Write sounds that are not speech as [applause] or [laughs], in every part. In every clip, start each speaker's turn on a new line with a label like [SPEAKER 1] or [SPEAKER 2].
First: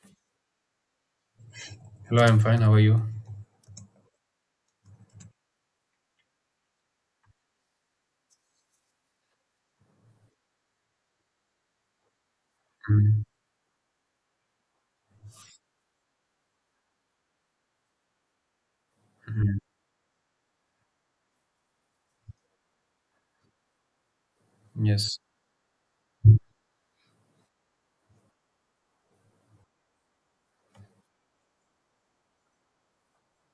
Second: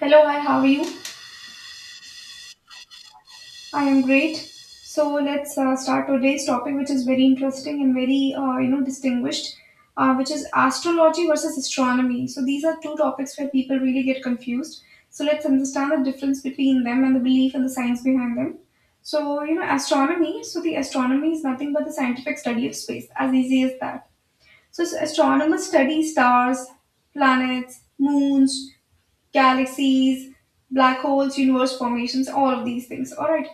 [SPEAKER 1] Hello, hi, how are you?
[SPEAKER 2] Hello, I'm fine. How are you?
[SPEAKER 1] I am great. So let's start today's topic, which is very interesting and very, distinguished, which is astrology versus astronomy. So these are two
[SPEAKER 2] Mm,
[SPEAKER 1] topics where people really get confused. So let's understand the difference between them and the belief and the science behind them. So, you
[SPEAKER 2] mm,
[SPEAKER 1] know, astronomy, so the astronomy is nothing but the scientific study of space, as easy as that. So,
[SPEAKER 2] yes.
[SPEAKER 1] astronomers study stars, planets, moons, galaxies, black holes, universe formations, all of these things. All right.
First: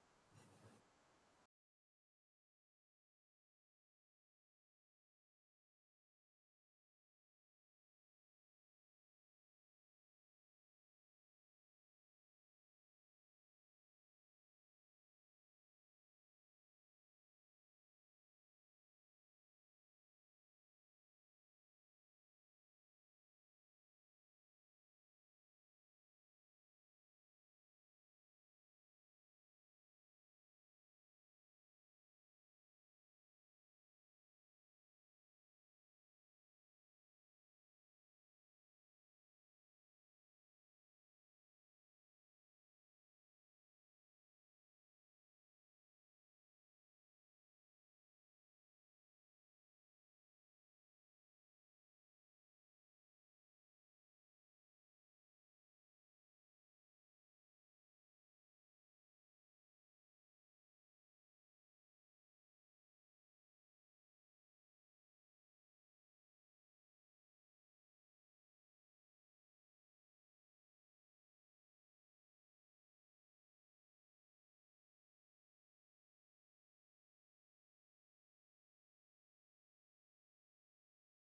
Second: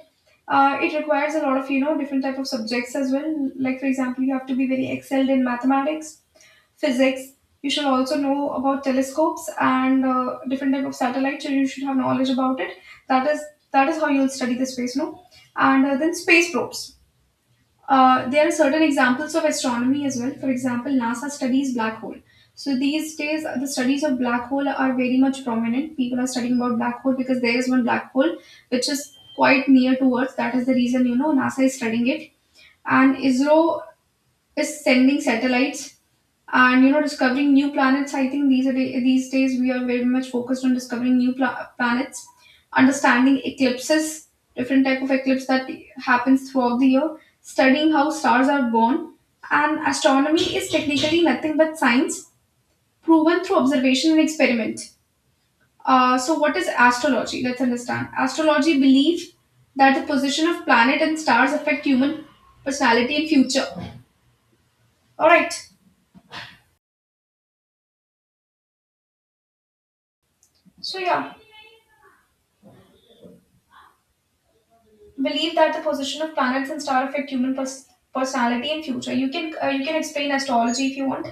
[SPEAKER 1] It requires a lot of different type of subjects as well. Like for example, you have to be very excelled in mathematics, physics. You should also know about telescopes and different type of satellites. So you should have knowledge about it. That is that is how you'll study the space, no? And then space probes, there are certain examples of astronomy as well. For example, NASA studies black hole. So these days, the studies of black hole are very much prominent. People are studying about black hole because there is one black hole which is quite near to Earth. That is the reason NASA is studying it, and ISRO is sending satellites and discovering new planets. I think these days we are very much focused on discovering planets, understanding eclipses, different type of eclipse that happens throughout the year, studying how stars are born. And astronomy is technically nothing but science proven through observation and experiment. So what is astrology? Let's understand astrology. Belief that the position of planet and stars affect human personality and future. All right. So yeah, believe that the position of planets and stars affect human personality and future. You can explain astrology if you want.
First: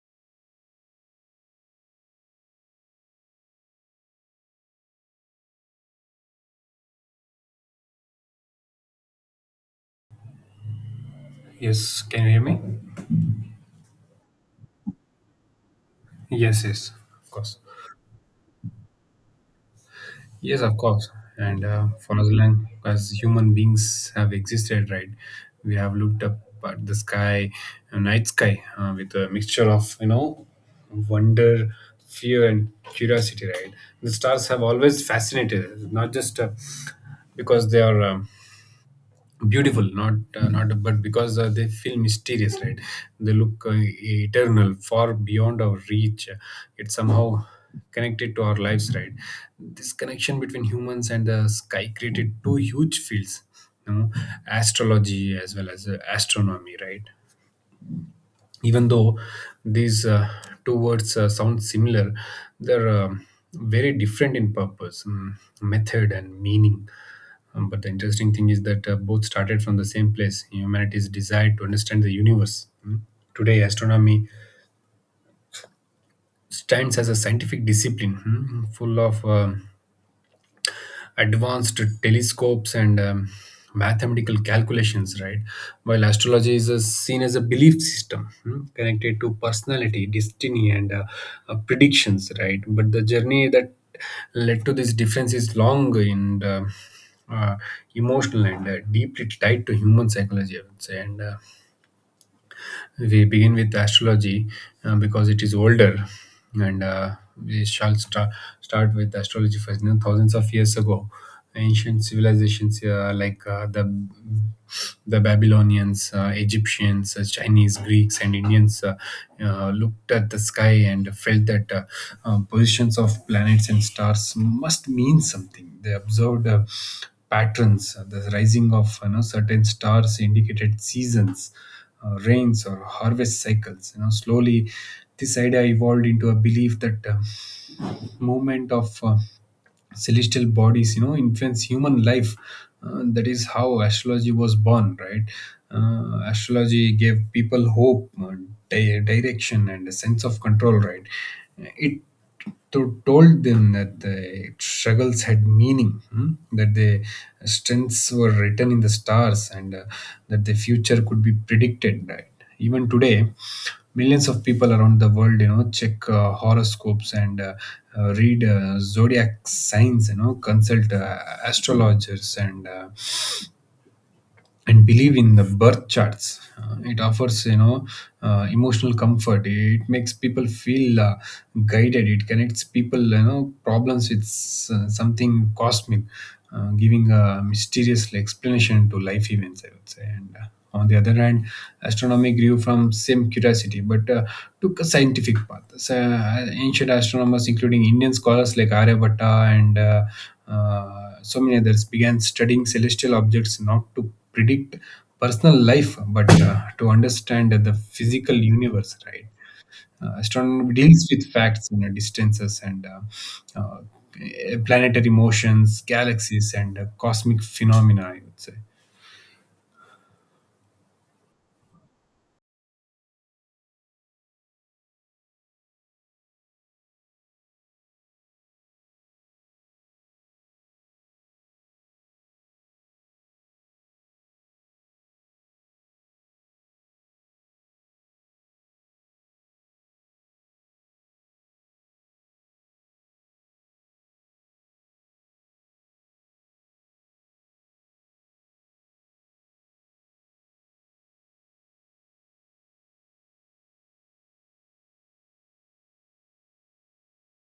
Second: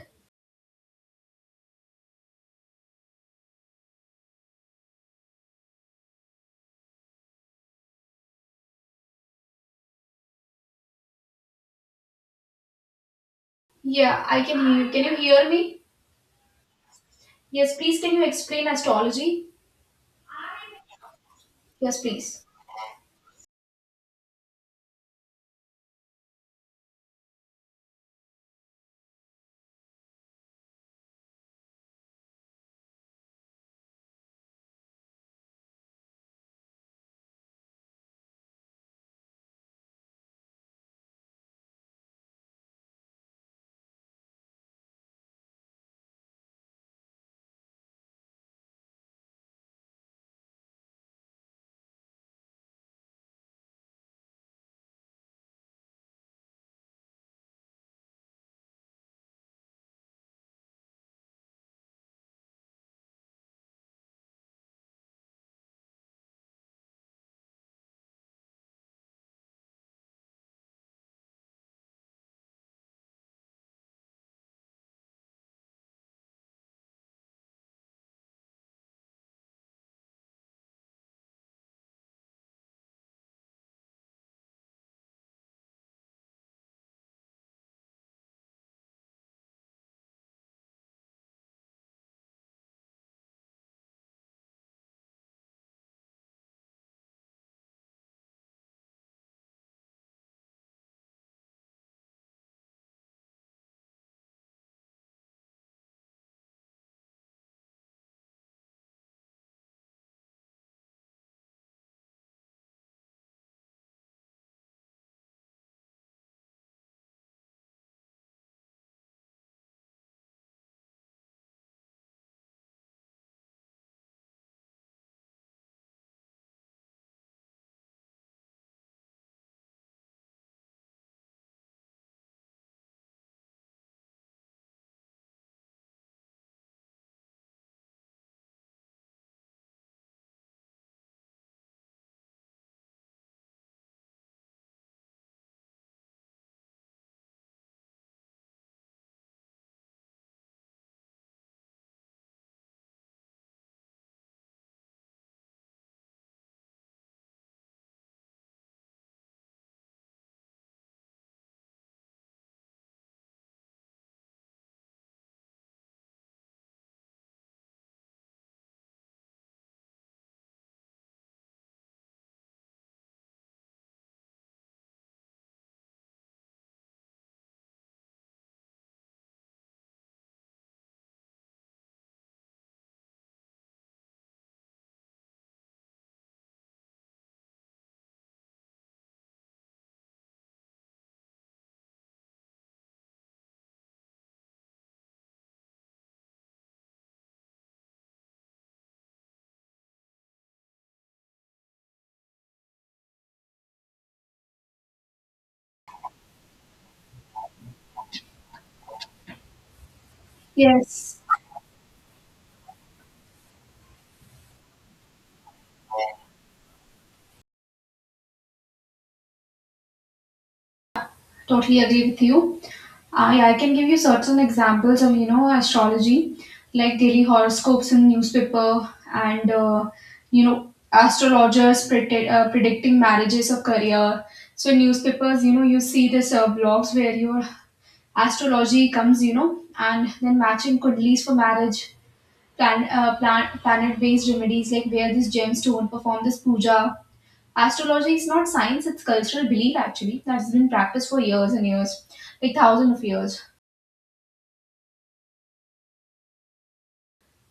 [SPEAKER 2] Yes. Can you hear me?
[SPEAKER 1] Yeah, I can hear you. Can you hear me?
[SPEAKER 2] Yes, yes. Of course.
[SPEAKER 1] Yes, please. Can you explain astrology?
[SPEAKER 2] Yes, of course. And
[SPEAKER 1] Yes,
[SPEAKER 2] for as
[SPEAKER 1] please.
[SPEAKER 2] long as human beings have existed, right, we have looked up at the sky, night sky, with a mixture of, wonder, fear, and curiosity, right? The stars have always fascinated us, not just because they are. Beautiful, not not but because they feel mysterious, right? They look eternal, far beyond our reach. It's somehow connected to our lives, right? This connection between humans and the sky created two huge fields, you know astrology as well as astronomy, right? Even though these two words sound similar, they're very different in purpose, mm, method, and meaning. But the interesting thing is that both started from the same place: humanity's desire to understand the universe. Mm. Today, astronomy stands as a scientific discipline, mm, full of advanced telescopes and mathematical calculations, right? While astrology is seen as a belief system, hmm, connected to personality, destiny, and predictions, right? But the journey that led to this difference is long and, uh, emotional, and deeply tied to human psychology, I would say. And we begin with astrology because it is older, and we shall start with astrology first. You know, thousands of years ago, ancient civilizations like the Babylonians, Egyptians, Chinese, Greeks, and Indians, looked at the sky and felt that, positions of planets and stars must mean something. They observed patterns. The rising of, you know, certain stars indicated seasons, rains, or harvest cycles. You know, slowly this idea evolved into a belief that, movement of, celestial bodies, you know, influence human life. That is how astrology was born, right? Astrology gave people hope, direction, and a sense of control, right? It to told them that the struggles had meaning, hmm, that the strengths were written in the stars, and that the future could be predicted. Right? Even today, millions of people around the world, you know, check horoscopes, and read zodiac signs. You know, consult astrologers, and believe in the birth charts. It offers, emotional comfort. It makes people feel guided. It connects people, you know, problems with something cosmic, giving a mysterious explanation to life events, I would say. And on the other hand, astronomy grew from same curiosity, but took a scientific path. Ancient astronomers, including Indian scholars like Aryabhatta, and so many others, began studying celestial objects not to predict personal life, but to understand the physical universe, right? Astronomy deals
[SPEAKER 1] Yes,
[SPEAKER 2] with facts and distances, and, planetary motions, galaxies, and cosmic phenomena, I would say.
[SPEAKER 1] totally agree with you. I can give you certain examples of astrology, like daily horoscopes in newspaper, and astrologers predict, predicting marriages or career. So in newspapers, you see this blogs where your astrology comes, you know, and then matching kundlis for marriage, planet-based remedies like wear this gemstone, perform this puja. Astrology is not science; it's cultural belief actually that's been practiced for years and years, like thousands of years.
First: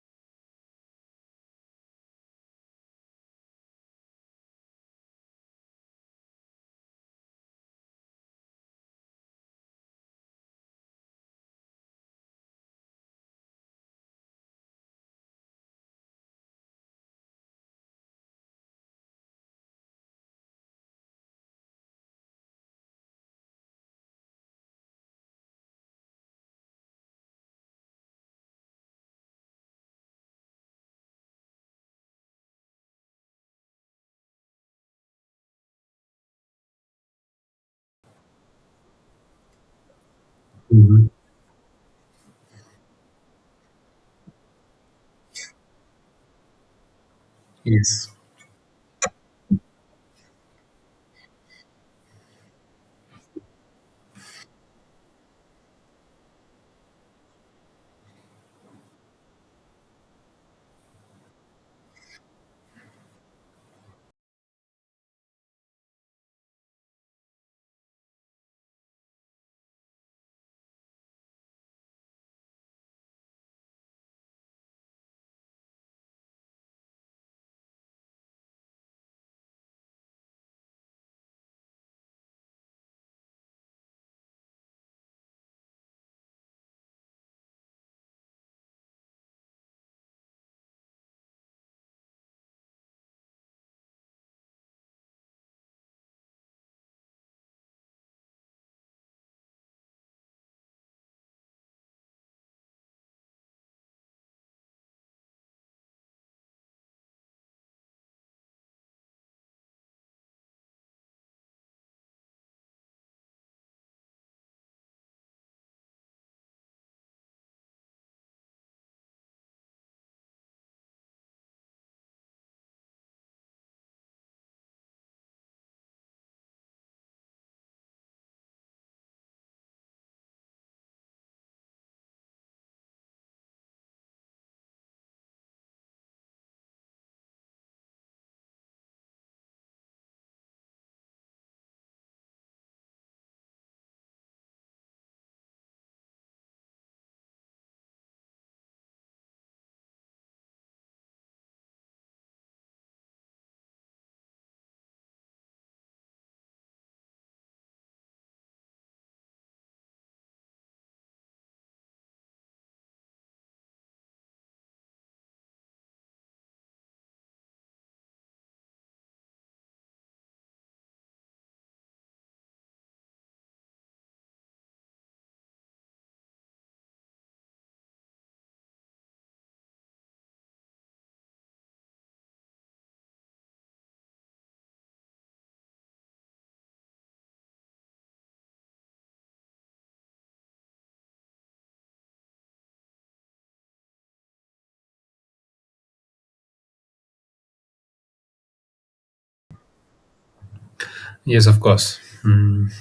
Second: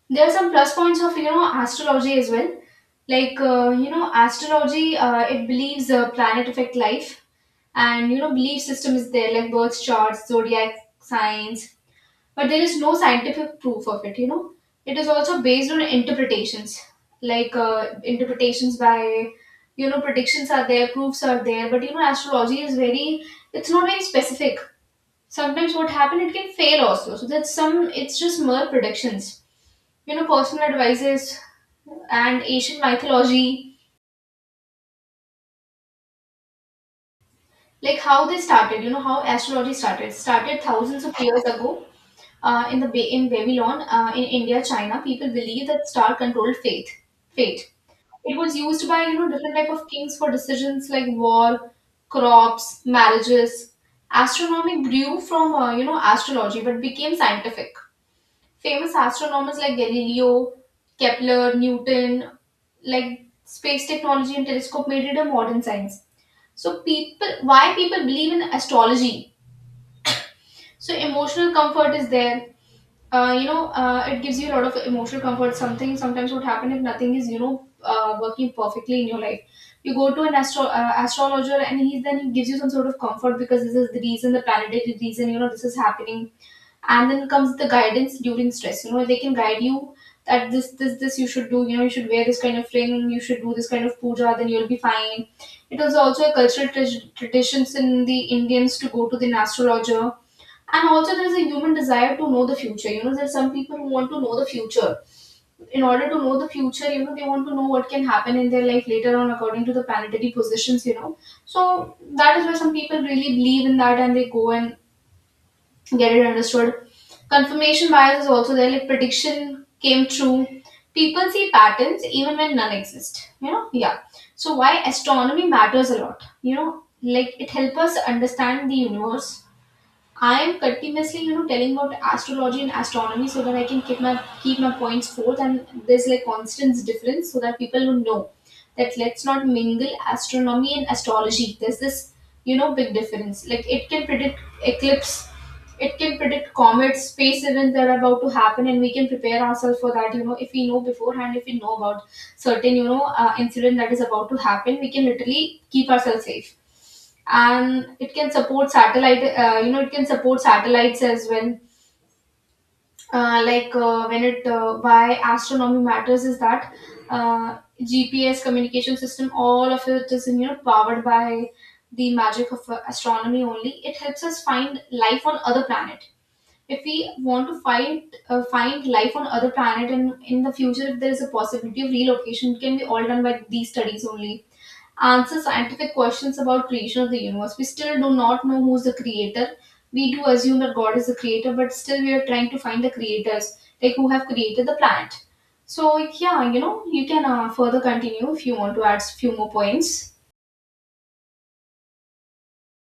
[SPEAKER 1] There are some plus points of astrology as well, like astrology. It believes planet affect life, and belief system is there like birth charts, zodiac signs, but there is no scientific proof of it. It is also based on interpretations, like interpretations by, predictions are there, proofs are there, but astrology is very, it's not very specific. Sometimes what happen, it can fail also, so that's some, it's just mere predictions, personal advices and ancient mythology. Like how they started, how astrology started thousands
[SPEAKER 2] Mhm.
[SPEAKER 1] of years ago, in the in Babylon, in India, China, people believed that star controlled fate.
[SPEAKER 2] Yes.
[SPEAKER 1] It was used by different type of kings for decisions like war, crops, marriages. Astronomy grew from astrology but became scientific. Famous astronomers like Galileo, Kepler, Newton, like space technology and telescope made it a modern science. So people, why people believe in astrology. So emotional comfort is there. It gives you a lot of emotional comfort. Something sometimes would happen if nothing is working perfectly in your life, you go to an astrologer and he gives you some sort of comfort because this is the reason, the planetary reason, this is happening. And then comes the guidance during stress. You know they can guide you that this you should do. You know, you should wear this kind of ring, you should do this kind of puja, then you'll be fine. It was also a cultural traditions in the Indians to go to the astrologer. And also there's a human desire to know the future. You know there's some people who want to know the future. In order to know the future, you know they want to know what can happen in their life later on according to the planetary positions, you know. So that is why some people really believe in that and they go and get it understood. Confirmation bias is also there, like prediction came true. People see patterns even when none exist. You know, yeah. So why astronomy matters a lot. You know, like it helps us understand the universe. I am continuously, you know, telling about astrology and astronomy so that I can keep my points forth and there's like constant difference so that people would know that let's not mingle astronomy and astrology. There's this, you know, big difference. Like it can predict eclipse, it can predict comets, space events that are about to happen, and we can prepare ourselves for that, you know, if we know beforehand, if we know about certain incident that is about to happen, we can literally keep ourselves safe. And it can support satellite, it can support satellites as well. Like when it Why astronomy matters is that, uh, GPS, communication system, all of it is powered by the magic of astronomy only. It helps us find life on other planets. If we want to find life on other planet, and in the future if there is a possibility of relocation, it can be all done by these studies only. Answer scientific questions about creation of the universe. We still do not know who's the creator. We do assume that God is the creator, but still we are trying to find the creators, like who have created the planet. So yeah, you know you can further continue if you want to add few more points.
[SPEAKER 2] Yes, of course. Mm.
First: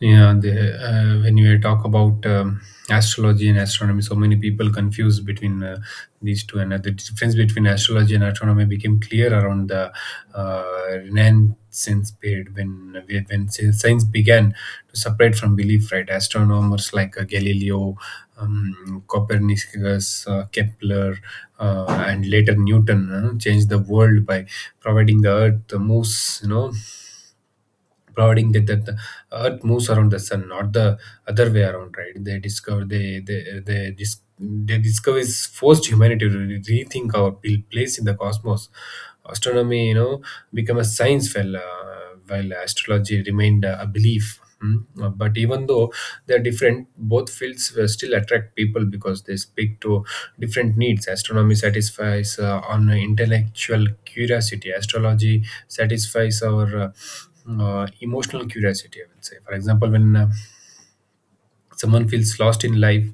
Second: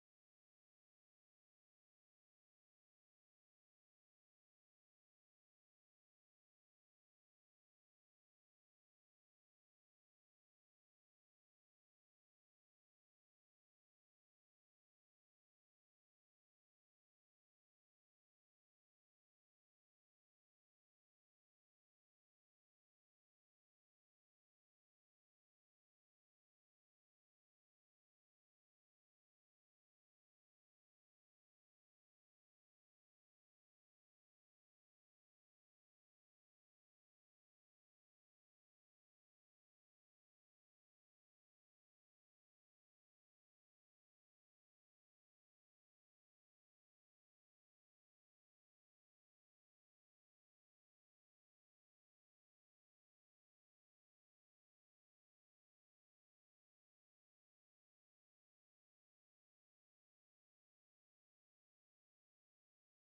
[SPEAKER 2] Yeah, when you talk about astrology and astronomy, so many people confuse between these two, and the difference between astrology and astronomy became clear around the uh, Renaissance period when science began to separate from belief. Right, astronomers like Galileo, Copernicus, Kepler, and later Newton changed the world by providing the Earth moves, you know, providing that the earth moves around the sun, not the other way around, right? They discover they they they, dis- they discover is forced humanity to rethink our place in the cosmos. Astronomy, you know, become a science, while astrology remained a belief. Mm. But even though they're different, both fields still attract people because they speak to different needs. Astronomy satisfies on intellectual curiosity. Astrology satisfies our emotional curiosity, I would say. For example, when someone feels lost in life,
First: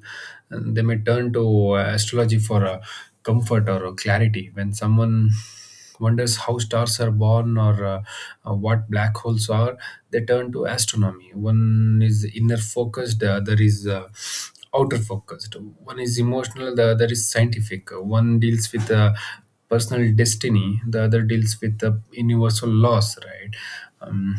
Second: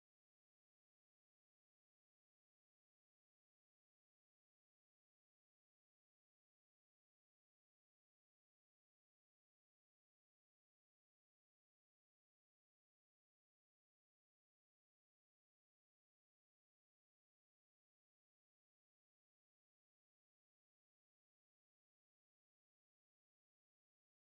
[SPEAKER 2] and they may turn to astrology for comfort or clarity. When someone wonders how stars are born, or what black holes are, they turn to astronomy. One is inner focused, the other is outer focused. One is emotional, the other is scientific. One deals with personal destiny, the other deals with the universal laws, right? Um,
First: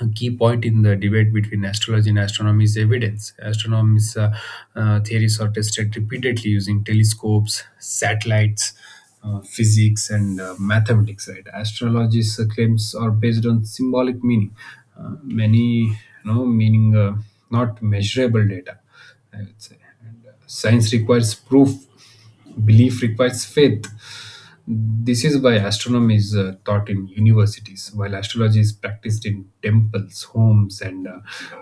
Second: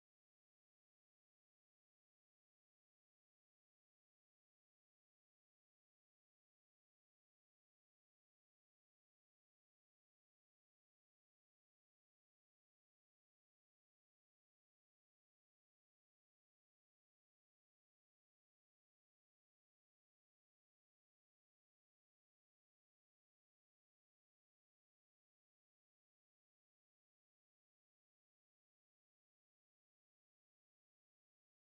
[SPEAKER 2] a key point in the debate between astrology and astronomy is evidence. Astronomy's theories are tested repeatedly using telescopes, satellites, physics, and mathematics. Right? Astrology's claims are based on symbolic meaning, many you know meaning, not measurable data, I would say. Science requires proof, belief requires faith. This is why astronomy is taught in universities, while astrology is practiced in temples, homes, and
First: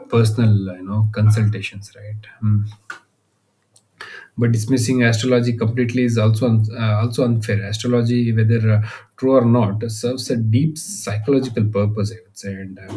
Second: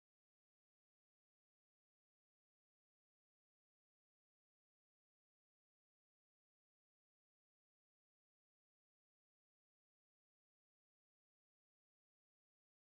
[SPEAKER 2] personal, consultations. Right. Mm. But dismissing astrology completely is also also unfair. Astrology, whether true or not, serves a deep psychological purpose, I would say. And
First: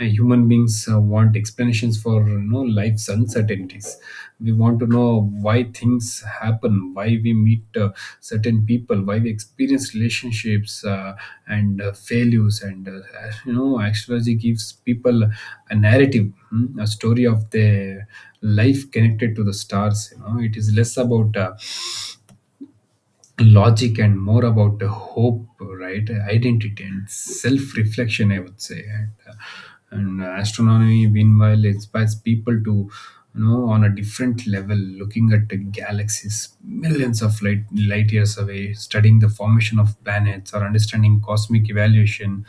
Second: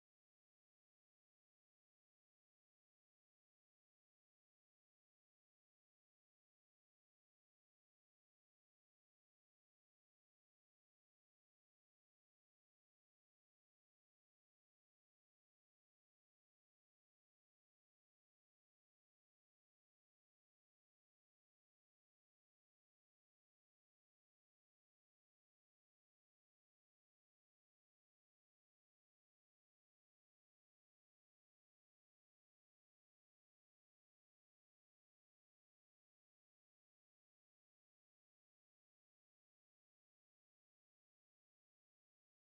[SPEAKER 2] Human beings want explanations for, you know, life's uncertainties. We want to know why things happen, why we meet certain people, why we experience relationships, and failures, and you know, astrology gives people a narrative, hmm, a story of their life connected to the stars. You know, it is less about logic and more about the hope, right? Identity and self-reflection, I would say. And astronomy, meanwhile, inspires people to, you know, on a different level, looking at the galaxies millions of light years away, studying the formation of planets, or understanding cosmic evaluation,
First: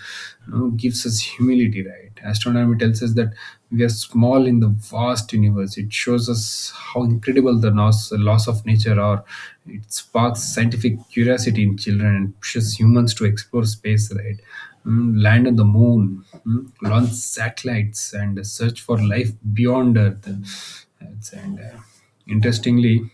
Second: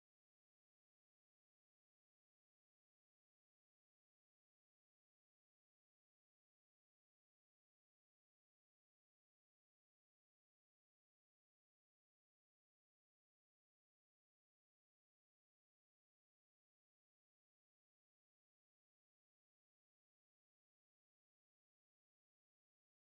[SPEAKER 2] you know, gives us humility, right? Right, astronomy tells us that we are small in the vast universe. It shows us how incredible the laws of nature are. It sparks scientific curiosity in children and pushes humans to explore space, right? Mm, land on the moon, mm, launch satellites, and search for life beyond earth. That's- and Interestingly,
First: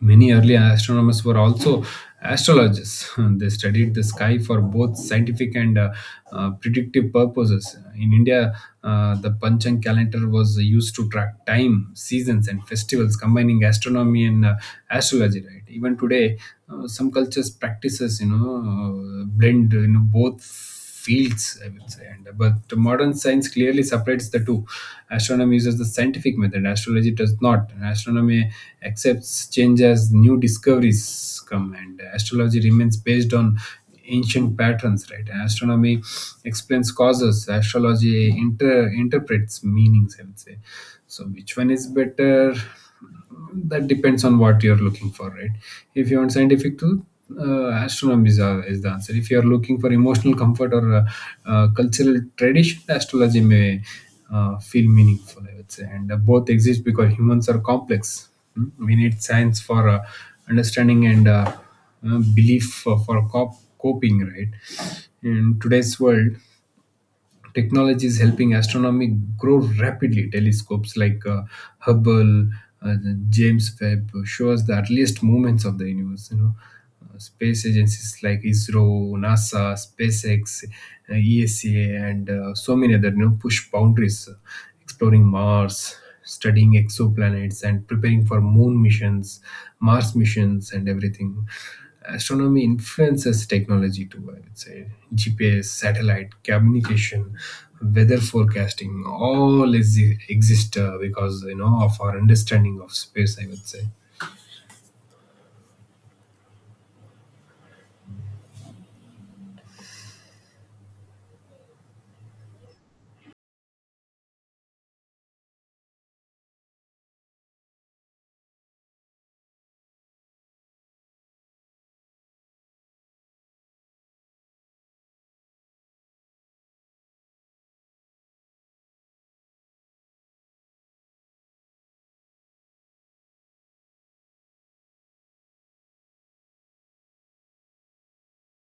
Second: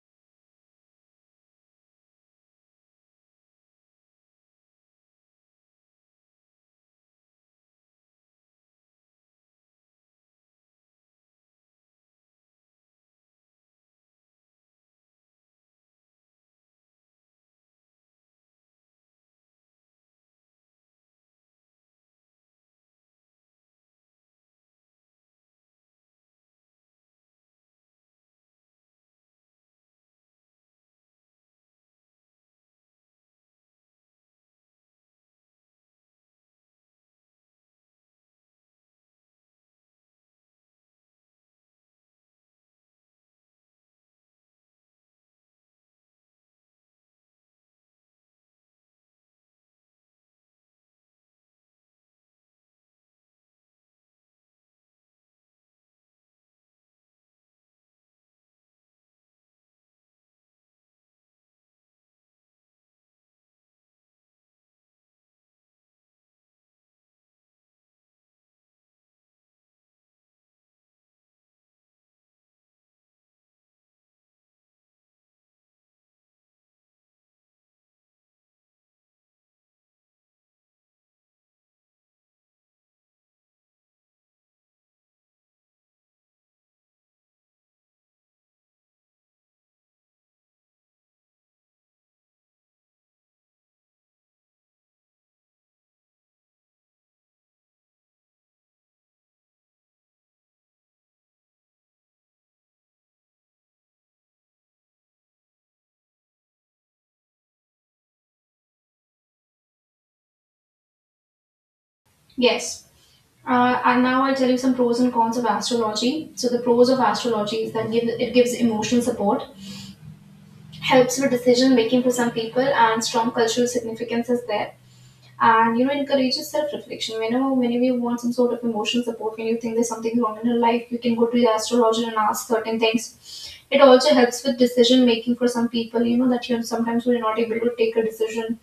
[SPEAKER 2] many early astronomers were also astrologers. [laughs] They studied the sky for both scientific and predictive purposes. In India, the Panchang calendar was used to track time, seasons, and festivals, combining astronomy and astrology. Right? Even today, some cultures practices, you know, blend, you know, both fields, I would say. And but the modern science clearly separates the two. Astronomy uses the scientific method; astrology does not. And astronomy accepts change as new discoveries come, and astrology remains based on ancient patterns, right? Astronomy explains causes, astrology interprets meanings, I would say. So which one is better? That depends on what you're looking for, right? If you want scientific truth, astronomy is the answer. If you are looking for emotional comfort, or cultural tradition, astrology may feel meaningful, I would say. And both exist because humans are complex. Mm, we need science for understanding, and belief for, coping, right? In today's world, technology is helping astronomy grow rapidly. Telescopes like Hubble, uh, James Webb show us the earliest moments of the universe. You know, space agencies like ISRO, NASA, SpaceX, ESA, and so many other, you know, push boundaries, exploring Mars, studying exoplanets, and preparing for moon missions, Mars missions, and everything. Astronomy influences technology too, I would say. GPS, satellite, communication, weather forecasting, all is, exist because, you know, of our understanding of space, I would say.
[SPEAKER 1] Yes. And now I'll tell you some pros and cons of astrology. So the pros of astrology is that it gives emotional support, helps with decision making for some people, and strong cultural significance is there. And you know, encourages self reflection. Whenever you want some sort of emotional support, when you think there's something wrong in your life, you can go to the astrologer and ask certain things. It also helps with decision making for some people. You know that you, sometimes we're not able to take a decision,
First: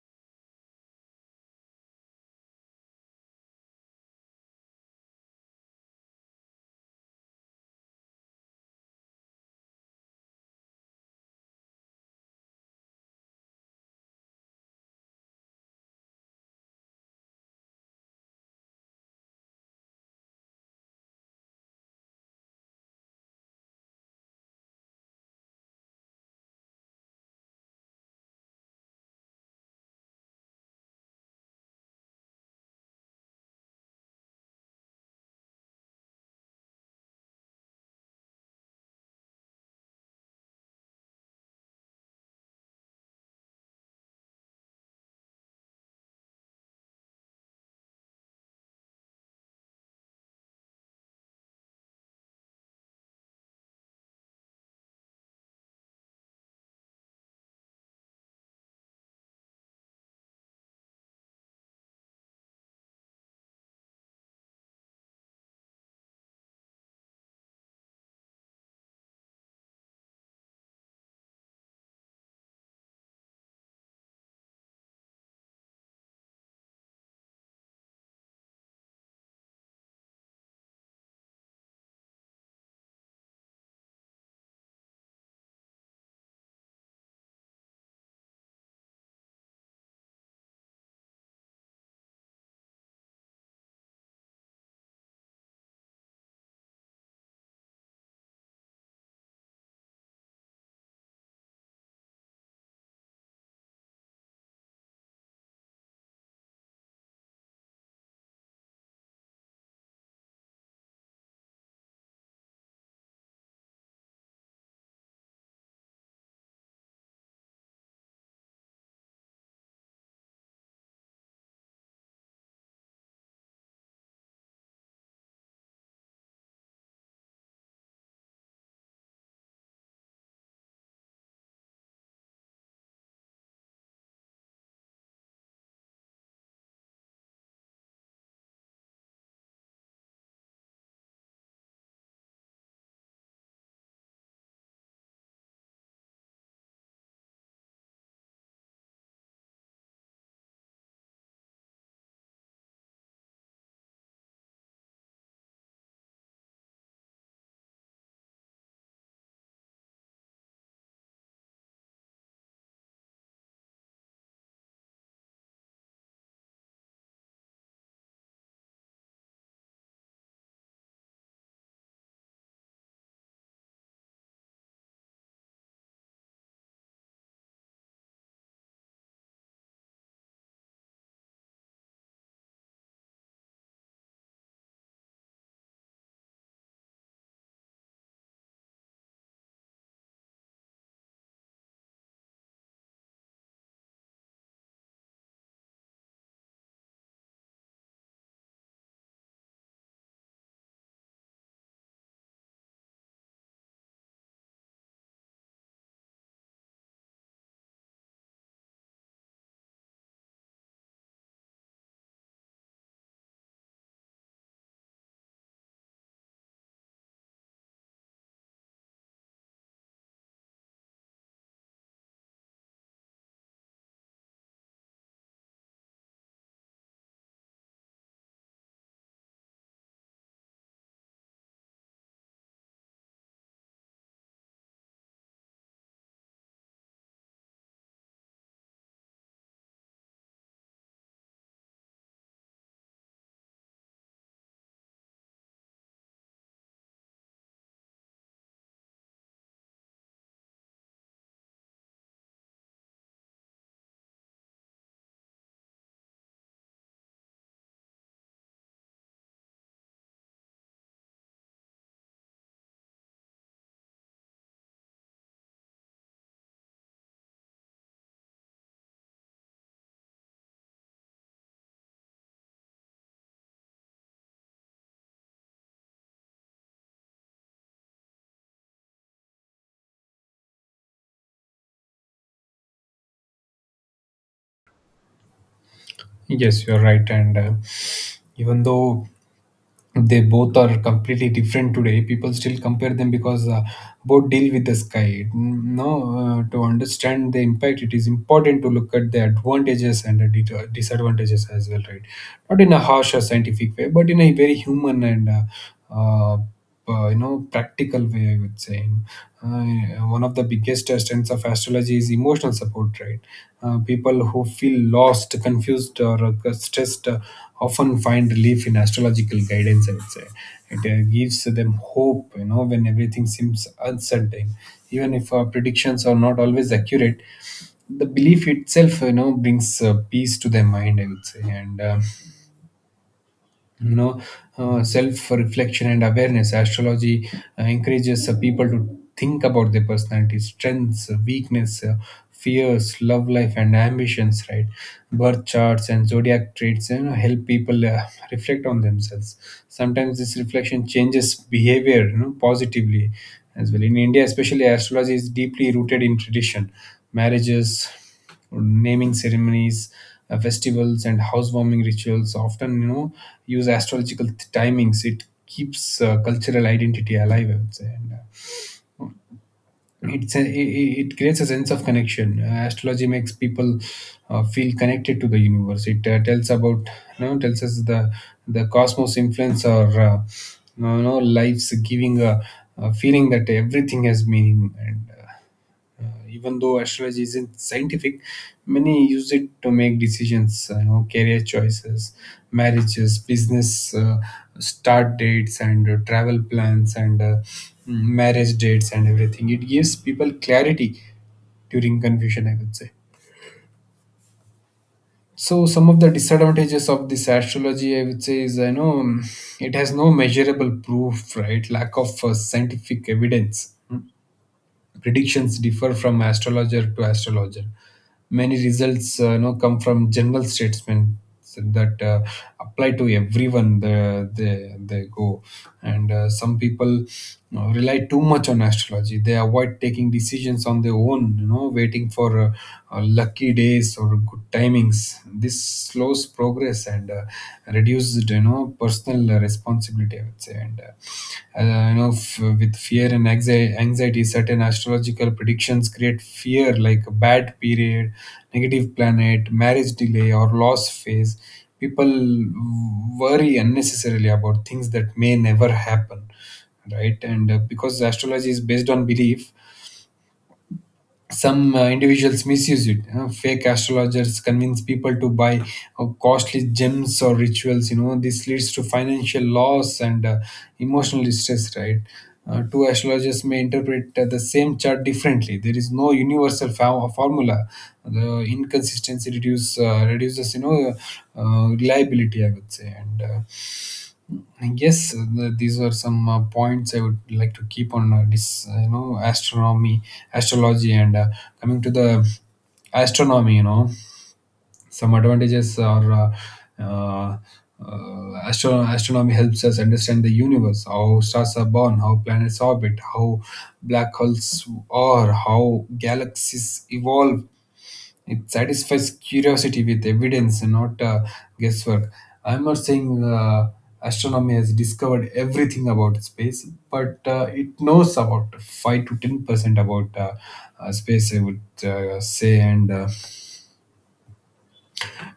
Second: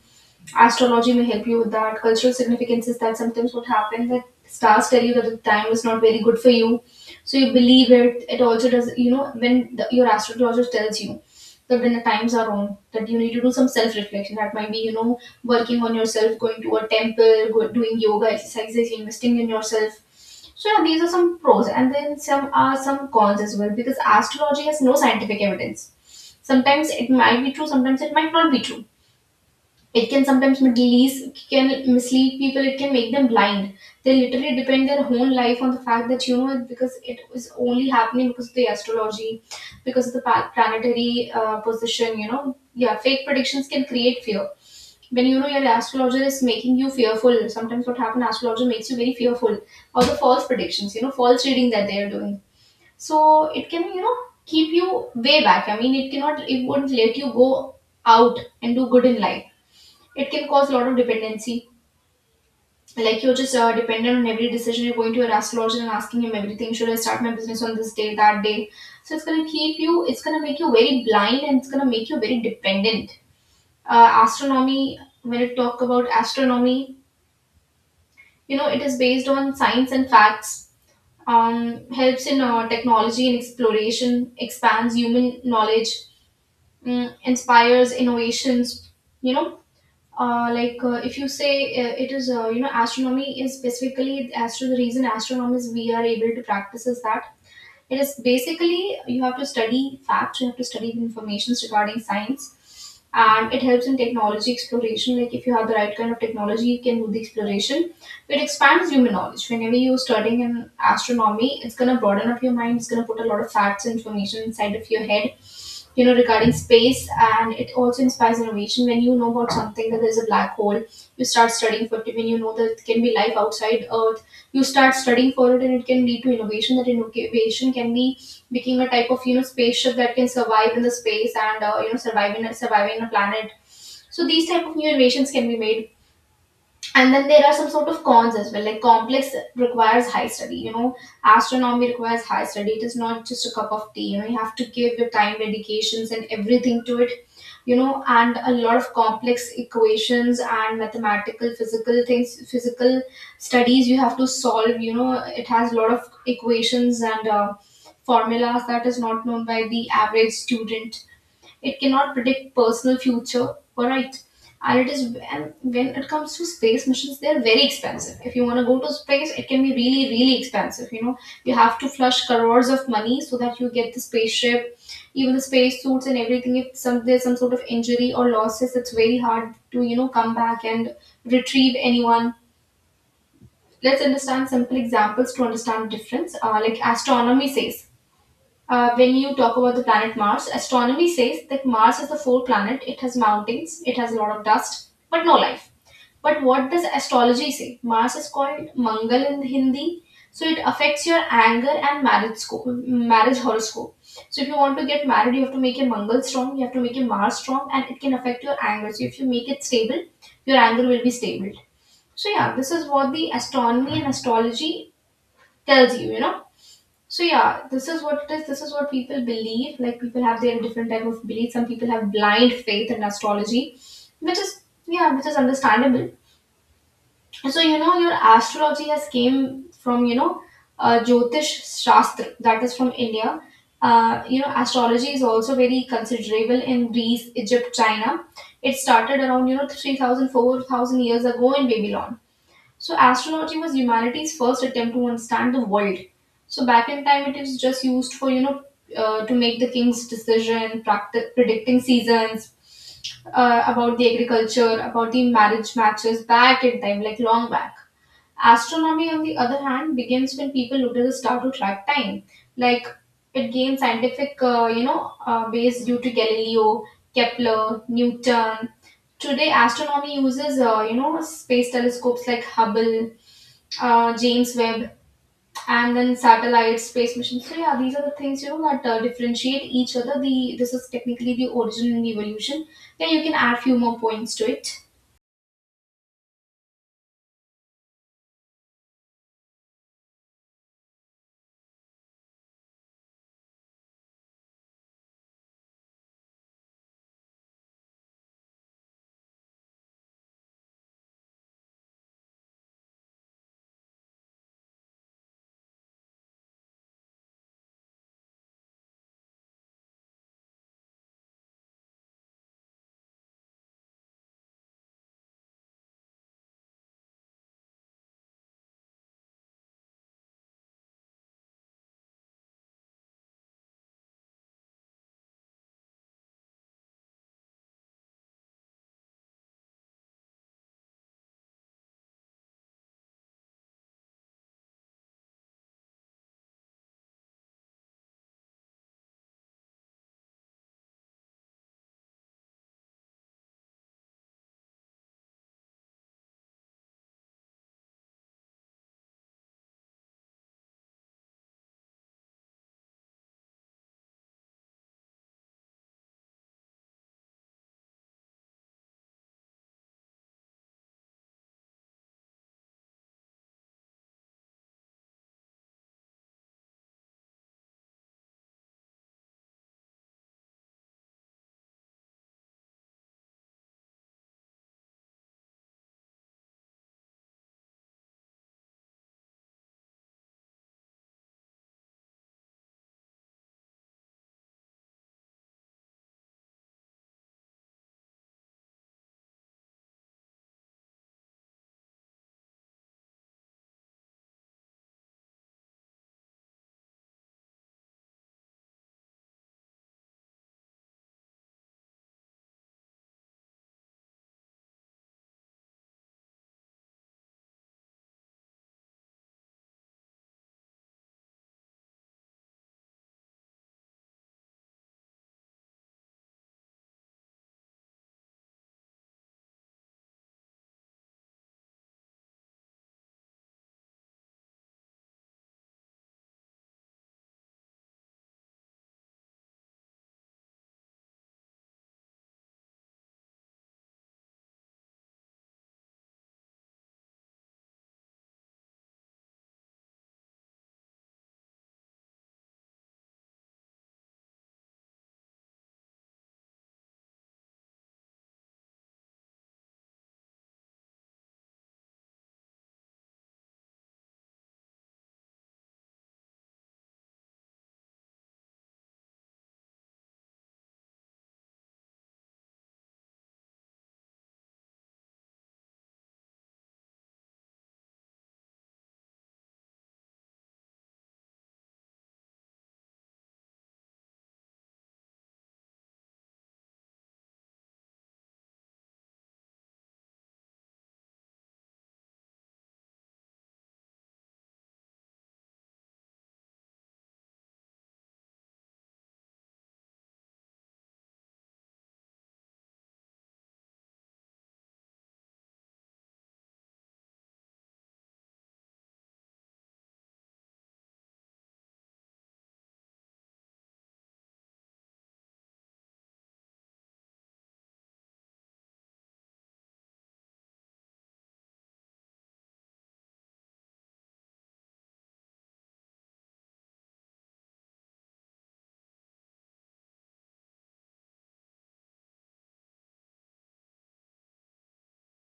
[SPEAKER 1] astrology may help you with that. Cultural significance is that sometimes what happens, that stars tell you that the time is not very good for you, so you believe it. It also does, you know, when your astrologer tells you that when the times are wrong, that you need to do some self-reflection, that might be, you know, working on yourself, going to a temple, doing yoga exercises, investing in yourself. So yeah, these are some pros, and then some are some cons as well, because astrology has no scientific evidence. Sometimes it might be true, sometimes it might not be true. It can sometimes mislead, can mislead people, it can make them blind. They literally depend their whole life on the fact that, you know, because it is only happening because of the astrology, because of the planetary position, you know. Yeah, fake predictions can create fear. When, you know, your astrologer is making you fearful, sometimes what happens, astrologer makes you very fearful, or the false predictions, you know, false reading that they are doing. So it can, you know, keep you way back. I mean, it cannot, it wouldn't let you go out and do good in life. It can cause a lot of dependency. Like you're just dependent on every decision. You're going to your astrologer and asking him everything. Should I start my business on this day, that day? So it's gonna keep you. It's gonna make you very blind, and it's gonna make you very dependent. Astronomy. When it talk about astronomy, you know it is based on science and facts. Helps in technology and exploration. Expands human knowledge. Mm, inspires innovations. You know like if you say it is you know Astronomy is specifically, as to the reason astronomers we are able to practice, is that it is basically, you have to study facts, you have to study the informations regarding science, and it helps in technology exploration. Like if you have the right kind of technology, you can do the exploration. It expands human knowledge. Whenever you're studying in astronomy, it's gonna broaden up your mind. It's gonna put a lot of facts and information inside of your head, regarding space, and it also inspires innovation. When you know about something, that there's a black hole, you start studying for it. When you know that there can be life outside earth, you start studying for it, and it can lead to innovation. That innovation can be becoming a type of, spaceship that can survive in the space and survive in a planet. So these type of new innovations can be made. And then there are some sort of cons as well, like complex, requires high study, astronomy requires high study. It is not just a cup of tea, you have to give your time, dedications, and everything to it, and a lot of complex equations and mathematical, physical things, physical studies you have to solve, it has a lot of equations and formulas that is not known by the average student. It cannot predict personal future. Alright. And when it comes to space missions, they're very expensive. If you want to go to space, it can be really, really expensive, you have to flush crores of money so that you get the spaceship, even the space suits and everything. If some there's some sort of injury or losses, it's very hard to, come back and retrieve anyone. Let's understand simple examples to understand difference. Like, astronomy says, when you talk about the planet Mars, astronomy says that Mars is the fourth planet. It has mountains, it has a lot of dust, but no life. But what does astrology say? Mars is called Mangal in Hindi, so it affects your anger and marriage scope, marriage horoscope. So if you want to get married, you have to make your Mangal strong, you have to make your Mars strong, and it can affect your anger. So if you make it stable, your anger will be stable. So yeah, this is what the astronomy and astrology tells you, you know. So yeah, this is what it is. This is what people believe. Like, people have their different type of beliefs. Some people have blind faith in astrology, which is, yeah, which is understandable. So, your astrology has came from, Jyotish Shastra, that is from India. Astrology is also very considerable in Greece, Egypt, China. It started around, 3,000, 4,000 years ago in Babylon. So astronautry was humanity's first attempt to understand the world. So back in time, it is just used for, to make the king's decision, predicting seasons, about the agriculture, about the marriage matches, back in time, like long back. Astronomy, on the other hand, begins when people notice a star to track time. Like, it gained scientific, base due to Galileo, Kepler, Newton. Today, astronomy uses, space telescopes like Hubble, James Webb, and then satellites, space missions. So yeah, these are the things, that differentiate each other. The This is technically the origin and evolution. Then you can add few more points to it.
[SPEAKER 2] Yes, you're right. And even though they both are completely different, today people still compare them because both deal with the sky, no? To understand the impact, it is important to look at the advantages and the disadvantages as well, right? Not in a harsh or scientific way, but in a very human and, uh, practical way, I would say. One of the biggest strengths of astrology is emotional support, right? People who feel lost, confused, or stressed often find relief in astrological guidance, I would say. It gives them hope, you know, when everything seems uncertain, even if our predictions are not always accurate, the belief itself, you know, brings peace to their mind, I would say. And you know Self reflection and awareness: astrology encourages people to think about their personality strengths, weakness, fears, love life, and ambitions, right? Birth charts and zodiac traits, you know, help people reflect on themselves. Sometimes this reflection changes behavior, you know, positively as well. In India especially, astrology is deeply rooted in tradition. Marriages, naming ceremonies, festivals, and housewarming rituals often, you know, use astrological timings. It keeps cultural identity alive, I would say. It creates a sense of connection. Astrology makes people feel connected to the universe. It tells about, tells us the cosmos influence or lives giving a feeling that everything has meaning and. Even though astrology isn't scientific, many use it to make decisions, you know, career choices, marriages, business start dates, and travel plans, and marriage dates, and everything. It gives people clarity during confusion, I would say. So some of the disadvantages of this astrology, I would say, is I know it has no measurable proof, right? Lack of scientific evidence. Predictions differ from astrologer to astrologer. Many results come from general statements that apply to everyone they go. And Some people you rely too much on astrology. They avoid taking decisions on their own, you know, waiting for lucky days or good timings. This slows progress and reduced personal responsibility, I would say. And you know f- With fear and anxiety, certain astrological predictions create fear, like a bad period, negative planet, marriage delay, or loss phase. People worry unnecessarily about things that may never happen, right? and Because astrology is based on belief, some individuals misuse it. Fake astrologers convince people to buy costly gems or rituals. You know, this leads to financial loss and emotional distress, right? Two astrologers may interpret the same chart differently. There is no universal formula. The inconsistency reduces, reliability, I would say. And. Yes, these are some points I would like to keep on astronomy, astrology, and coming to the astronomy. You know, some advantages are, uh, astronomy helps us understand the universe, how stars are born, how planets orbit, how black holes are, how galaxies evolve. It satisfies curiosity with evidence, not guesswork. I'm not saying astronomy has discovered everything about space, but it knows about 5 to 10% about space, I would say. And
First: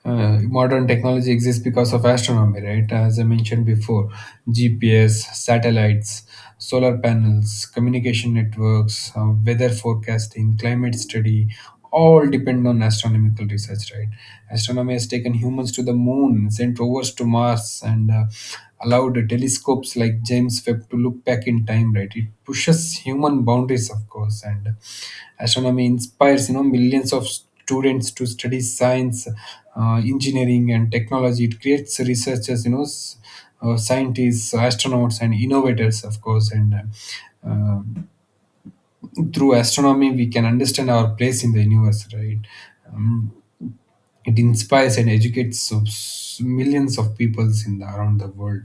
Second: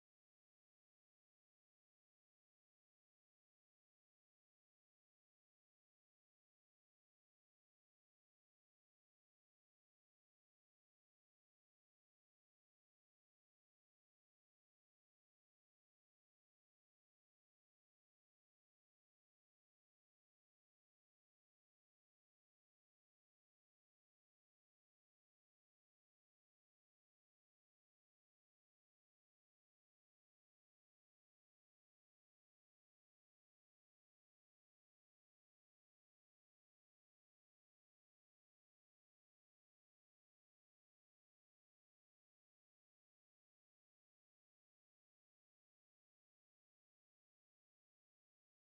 [SPEAKER 2] Modern technology exists because of astronomy, right? As I mentioned before, GPS, satellites, solar panels, communication networks, weather forecasting, climate study, all depend on astronomical research, right? Astronomy has taken humans to the moon, sent rovers to Mars, and allowed telescopes like James Webb to look back in time, right? It pushes human boundaries, of course. And astronomy inspires, millions of students to study science, engineering, and technology. It creates researchers, scientists, astronauts, and innovators, of course. And uh, Through astronomy, we can understand our place in the universe, right? Um, it inspires and educates millions of peoples in around the world.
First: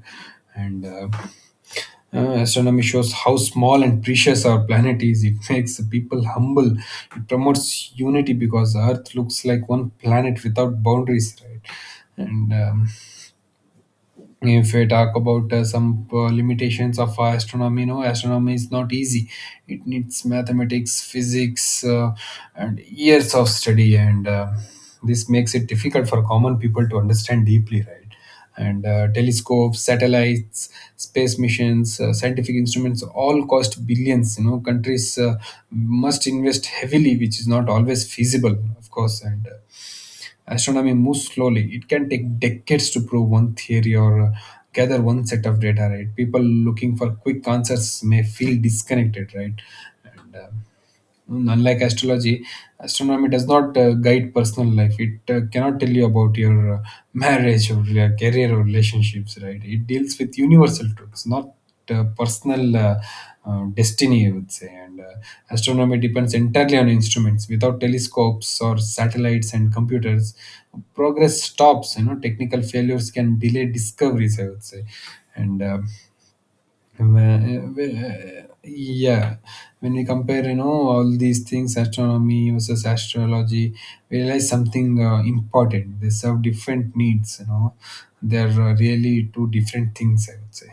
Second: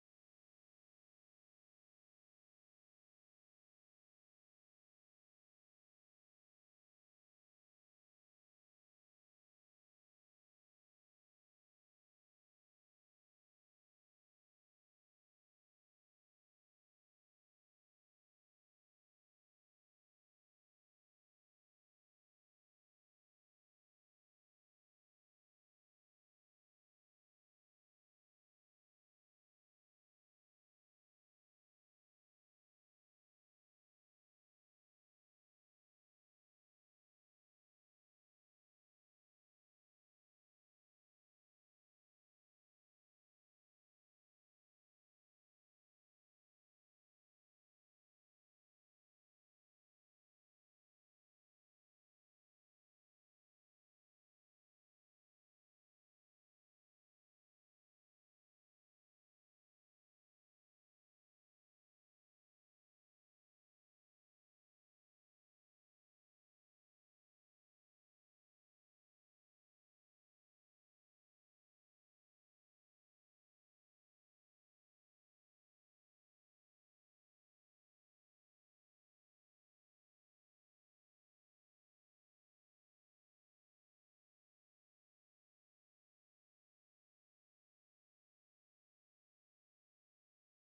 [SPEAKER 2] And. Astronomy shows how small and precious our planet is. It makes the people humble. It promotes unity because Earth looks like one planet without boundaries, right? And If we talk about some limitations of astronomy, no, astronomy is not easy. It needs mathematics, physics, and years of study, and this makes it difficult for common people to understand deeply, right? and Telescopes, satellites, space missions, scientific instruments all cost billions, you know. Countries must invest heavily, which is not always feasible, of course. And Astronomy moves slowly. It can take decades to prove one theory or gather one set of data, right? People looking for quick answers may feel disconnected, right? And uh, Unlike astrology, astronomy does not guide personal life. It cannot tell you about your [laughs] marriage or your career or relationships, right? It deals with universal truths, not personal destiny, I would say. And Astronomy depends entirely on instruments. Without telescopes or satellites and computers, progress stops. You know, technical failures can delay discoveries, I would say. And uh, yeah, when we compare, you know, all these things, astronomy versus astrology, we realize something important. They serve different needs, you know. They're really two different things, I would say.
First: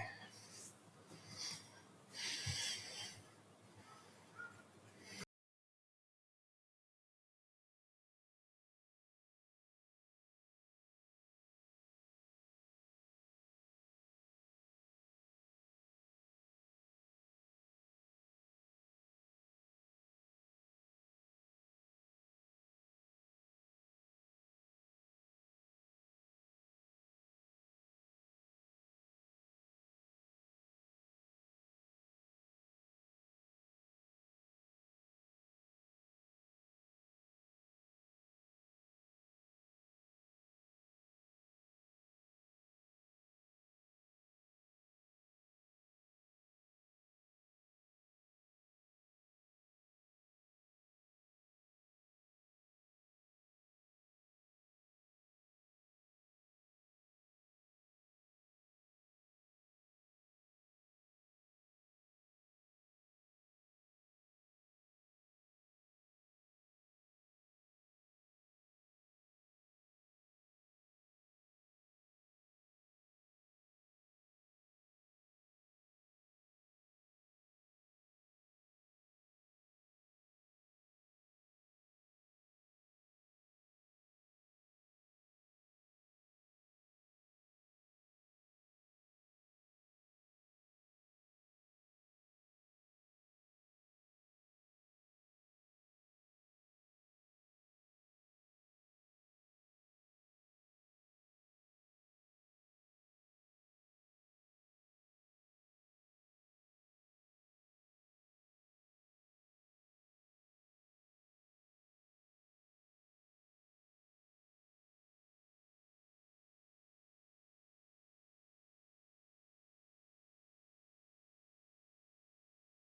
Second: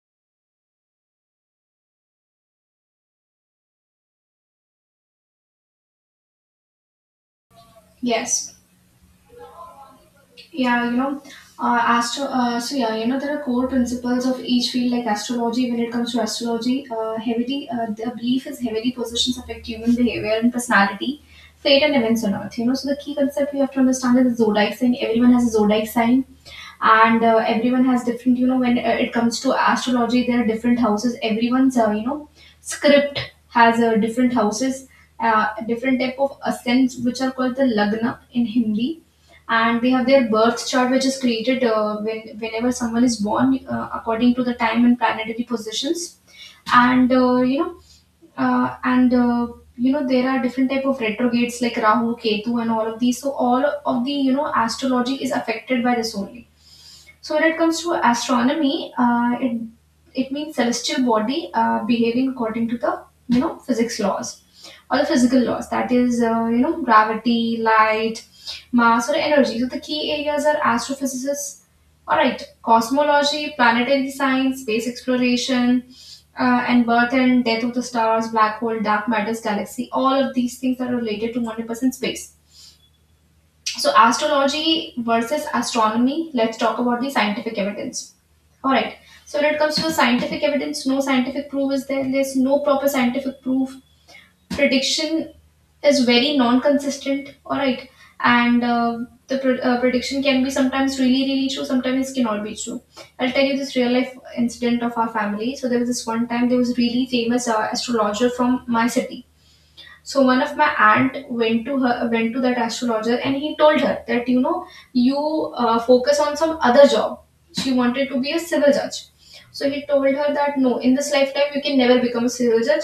[SPEAKER 1] Yes. Yeah, you know, astro. So yeah, you know, there are core principles of each field, like astrology. When it comes to astrology, heavily, the belief is heavily positions affect human behavior and personality, fate and events on earth. You know, so the key concept we have to understand is the zodiac sign. Everyone has a zodiac sign, and everyone has different, when it comes to astrology, there are different houses. Everyone's, script has different houses, different type of ascents, which are called the lagna in Hindi, and they have their birth chart, which is created whenever someone is born, according to the time and planetary positions, and, uh, and uh, there are different type of retrogrades, like Rahu, Ketu, and all of these. So all of the, astrology is affected by this only. So when it comes to astronomy, it means celestial body behaving according to the, physics laws, or the physical laws, that is, gravity, light, mass, or energy. So the key areas are astrophysicists, all right cosmology, planetary science, space exploration, and Burton, death of the stars, black hole, dark matters, galaxy, all of these things are related to 100% space. So, astrology versus astronomy, let's talk about the scientific evidence. Alright, so when it comes to the scientific evidence, no scientific proof is there, there's no proper scientific proof. Prediction is very non-consistent. All right and prediction can be sometimes really, really true, sometimes it cannot be true. I'll tell you this real life incident of our family. So there was this one time, there was a really famous astrologer from my city. So one of my aunt went to that astrologer, and he told her that, you know you focus on some other job. She wanted to be a civil judge. So he told her that, no, in this lifetime you can never become a civil judge.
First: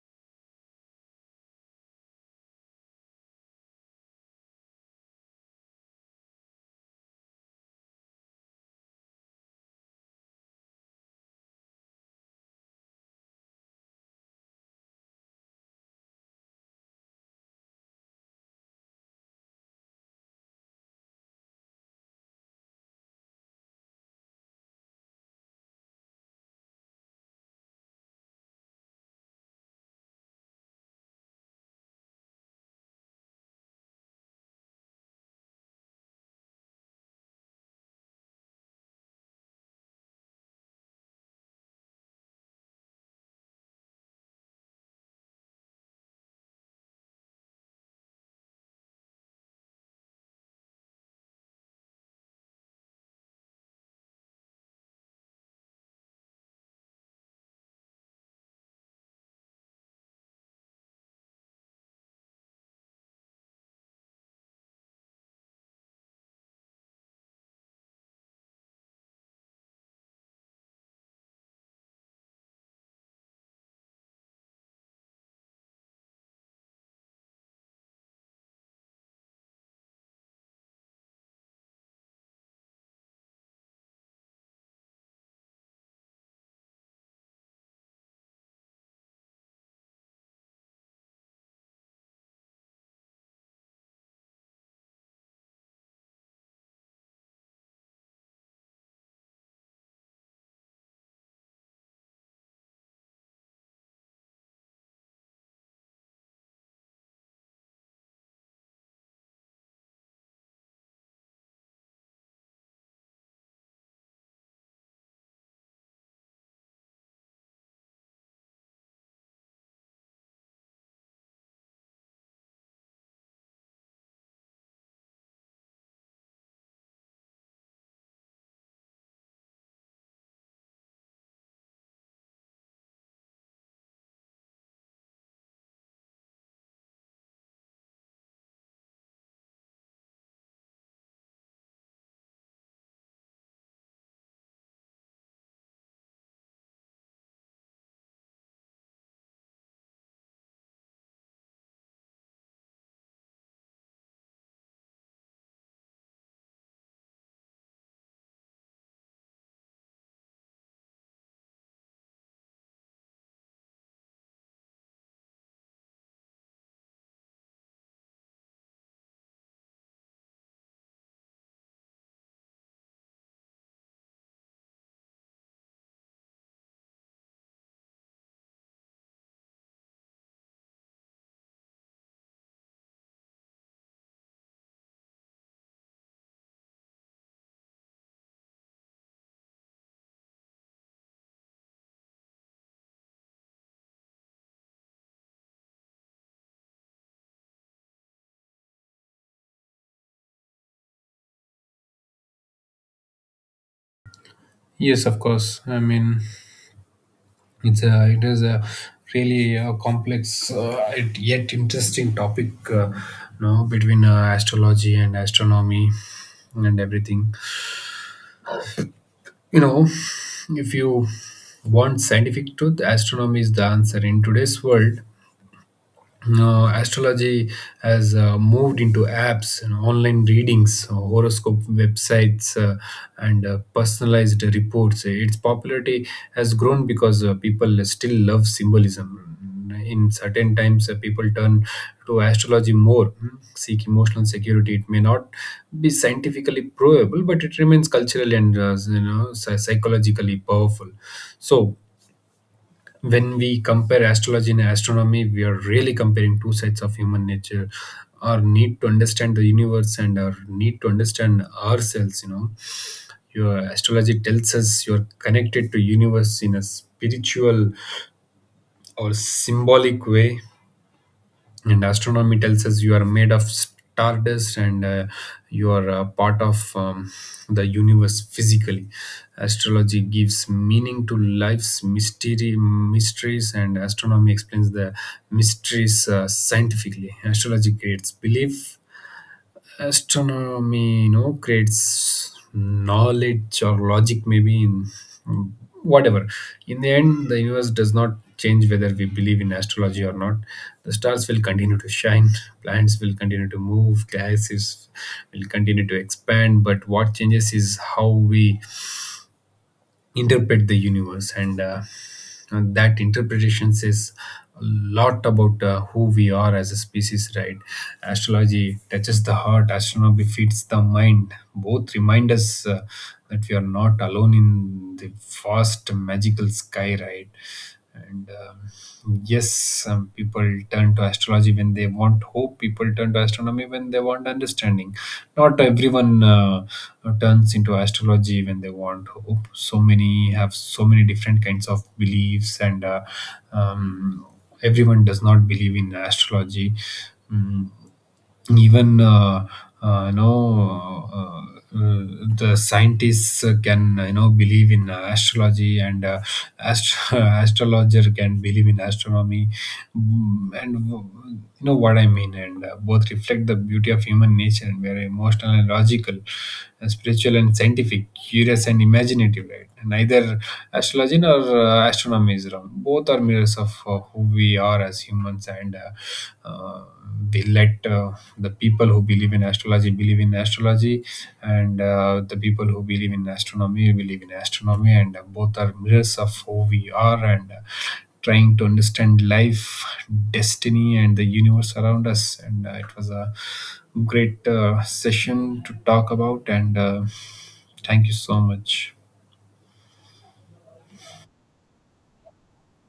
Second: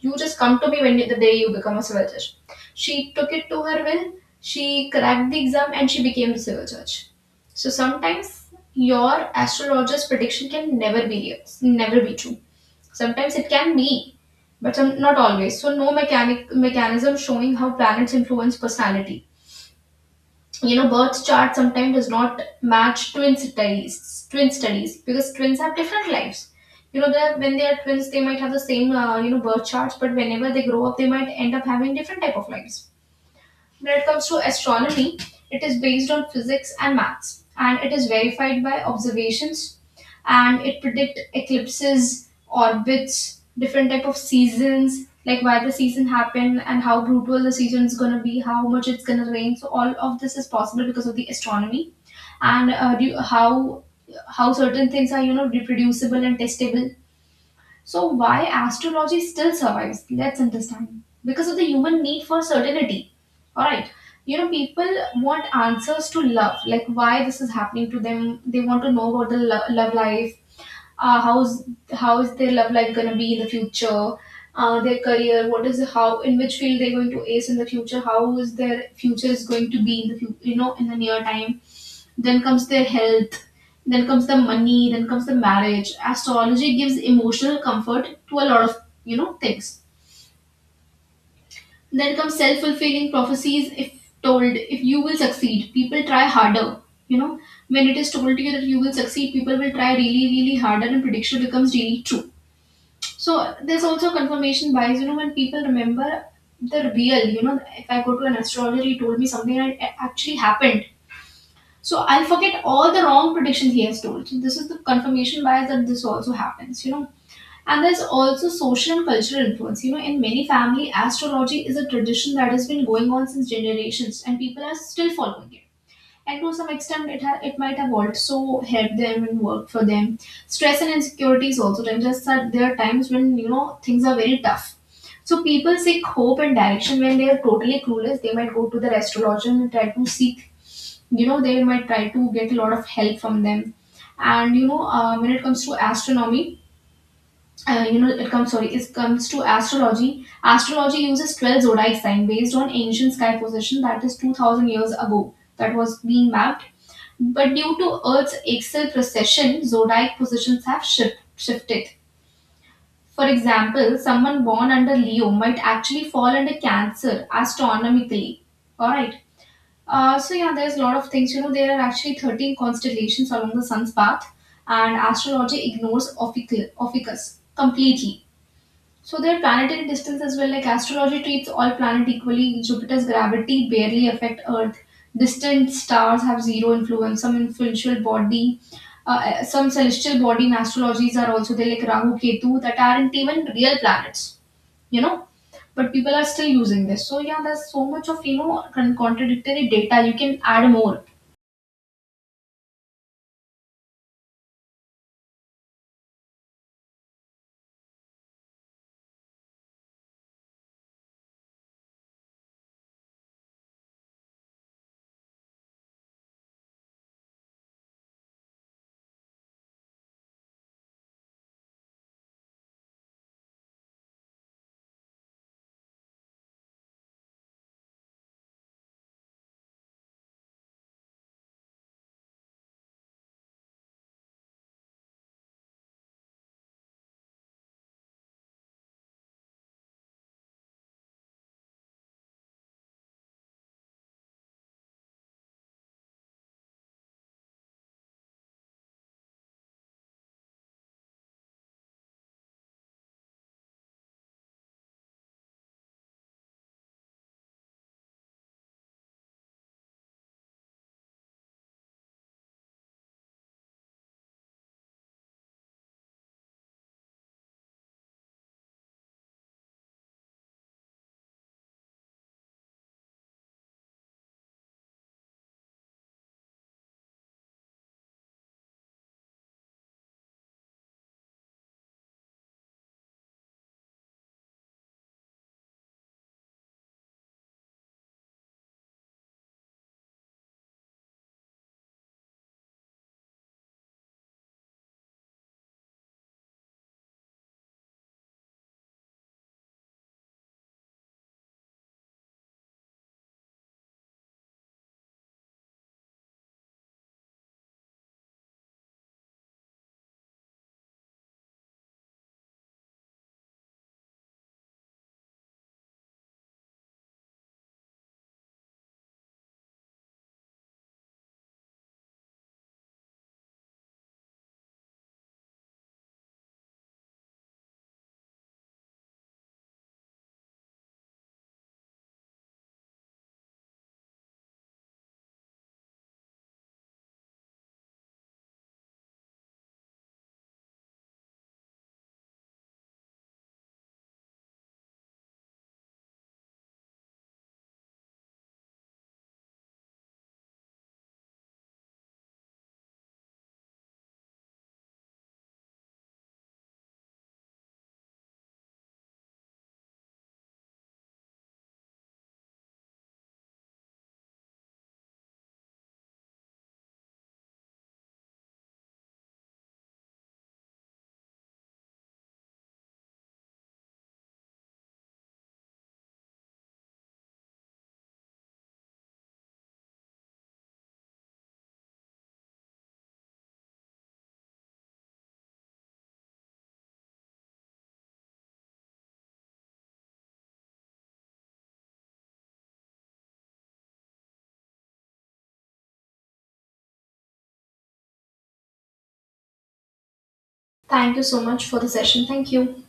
[SPEAKER 1] You just come to me when the day you become a civil judge. She took it to her will. She cracked the exam and she became a civil judge. So sometimes your astrologer's prediction can never be real, never be true. Sometimes it can be, but some, not always. So no mechanic mechanism showing how planets influence personality. You know, birth chart sometimes does not match twin studies. Twin studies, because twins have different lives. You know, when they are twins, they might have the same, birth charts, but whenever they grow up, they might end up having different type of lives. When it comes to astronomy, it is based on physics and maths, and it is verified by observations, and it predict eclipses, orbits, different type of seasons, like why the season happened and how brutal the season is gonna be, how much it's gonna rain. So all of this is possible because of the astronomy, and how certain things are, reproducible and testable. So, why astrology still survives? Let's understand. Because of the human need for certainty. Alright. You know, people want answers to love, like why this is happening to them. They want to know about the love life, how is their love life gonna be in the future, their career, what is how, in which field they're going to ace in the future, how is their future is going to be in the in the near time. Then comes their health. Then comes the money. Then comes the marriage. Astrology gives emotional comfort to a lot of, things. Then comes self fulfilling prophecies. If told, if you will succeed, people try harder. You know, when it is told to you that you will succeed, people will try really, really harder, and prediction becomes really true. So there's also confirmation bias. You know, when people remember the real, you know, if I go to an astrologer, he told me something and it actually happened, so I'll forget all the wrong predictions he has told. So this is the confirmation bias, that this also happens, you know. And there's also social and cultural influence. You know, in many family, astrology is a tradition that has been going on since generations, and people are still following it. And to some extent, it might have also helped them and worked for them. Stress and insecurities also. Just that there are times when, things are very tough. So people seek hope and direction when they are totally clueless. They might go to their astrologer and try to seek, they might try to get a lot of help from them. And you know when it comes to astronomy you know it comes sorry it comes to astrology. Astrology uses 12 zodiac sign based on ancient sky position, that is 2000 years ago that was being mapped. But due to earth's axial precession, zodiac positions have shifted. For example, someone born under Leo might actually fall under Cancer astronomically. All right So yeah, there's a lot of things. You know, there are actually 13 constellations along the sun's path, and astrology ignores Ophicus completely. So there are planetary distance as well. Like, astrology treats all planets equally. Jupiter's gravity barely affect Earth. Distant stars have zero influence. Some influential body, some celestial body in astrologies are also there, like Rahu, Ketu, that aren't even real planets, you know. But people are still using this. So yeah, there's so much of, con- contradictory data. You can add more.
[SPEAKER 2] Yes, of course, I mean, it is a really a complex, yet interesting topic, you know, between astrology and astronomy and everything. You know, if you want scientific truth, astronomy is the answer. In today's world, astrology has moved into apps and online readings, horoscope websites, and personalized reports. Its popularity has grown because people still love symbolism. In certain times, people turn to astrology more, seek emotional security. It may not be scientifically provable, but it remains culturally and, psychologically powerful. So when we compare astrology and astronomy, we are really comparing two sides of human nature, our need to understand the universe and our need to understand ourselves, you know. Your astrology tells us you're connected to universe in a spiritual or symbolic way, and astronomy tells us you are made of stardust and you are a part of the universe physically. Astrology gives meaning to life's mystery mysteries and astronomy explains the mysteries scientifically. Astrology creates belief, astronomy, you know, creates knowledge or logic, maybe. In whatever, in the end, the universe does not change whether we believe in astrology or not. The stars will continue to shine, planets will continue to move, galaxies will continue to expand, but what changes is how we interpret the universe. And that interpretation says a lot about who we are as a species, right? Astrology touches the heart, astronomy feeds the mind. Both remind us that we are not alone in the vast magical sky, right? and Yes, some people turn to astrology when they want hope, people turn to astronomy when they want understanding. Not everyone turns into astrology when they want hope. So many have so many different kinds of beliefs. And um, Everyone does not believe in astrology. Mm, even you know uh, the scientists can, you know, believe in astrology, and [laughs] astrologer can believe in astronomy. Mm, and w- you know what I mean. And both novels reflect the beauty of human nature and were emotional and logical, spiritual and scientific, curious and imaginative, right? Neither astrology nor astronomy is wrong. Both are mirrors of who we are as humans. And uh, uh, we let the people who believe in astrology, and the people who believe in astronomy believe in astronomy, and both are mirrors of who we are and trying to understand life, destiny, and the universe around us. And it was a great session to talk about. And Thank you so much.
[SPEAKER 1] Thank you so much for the session thank you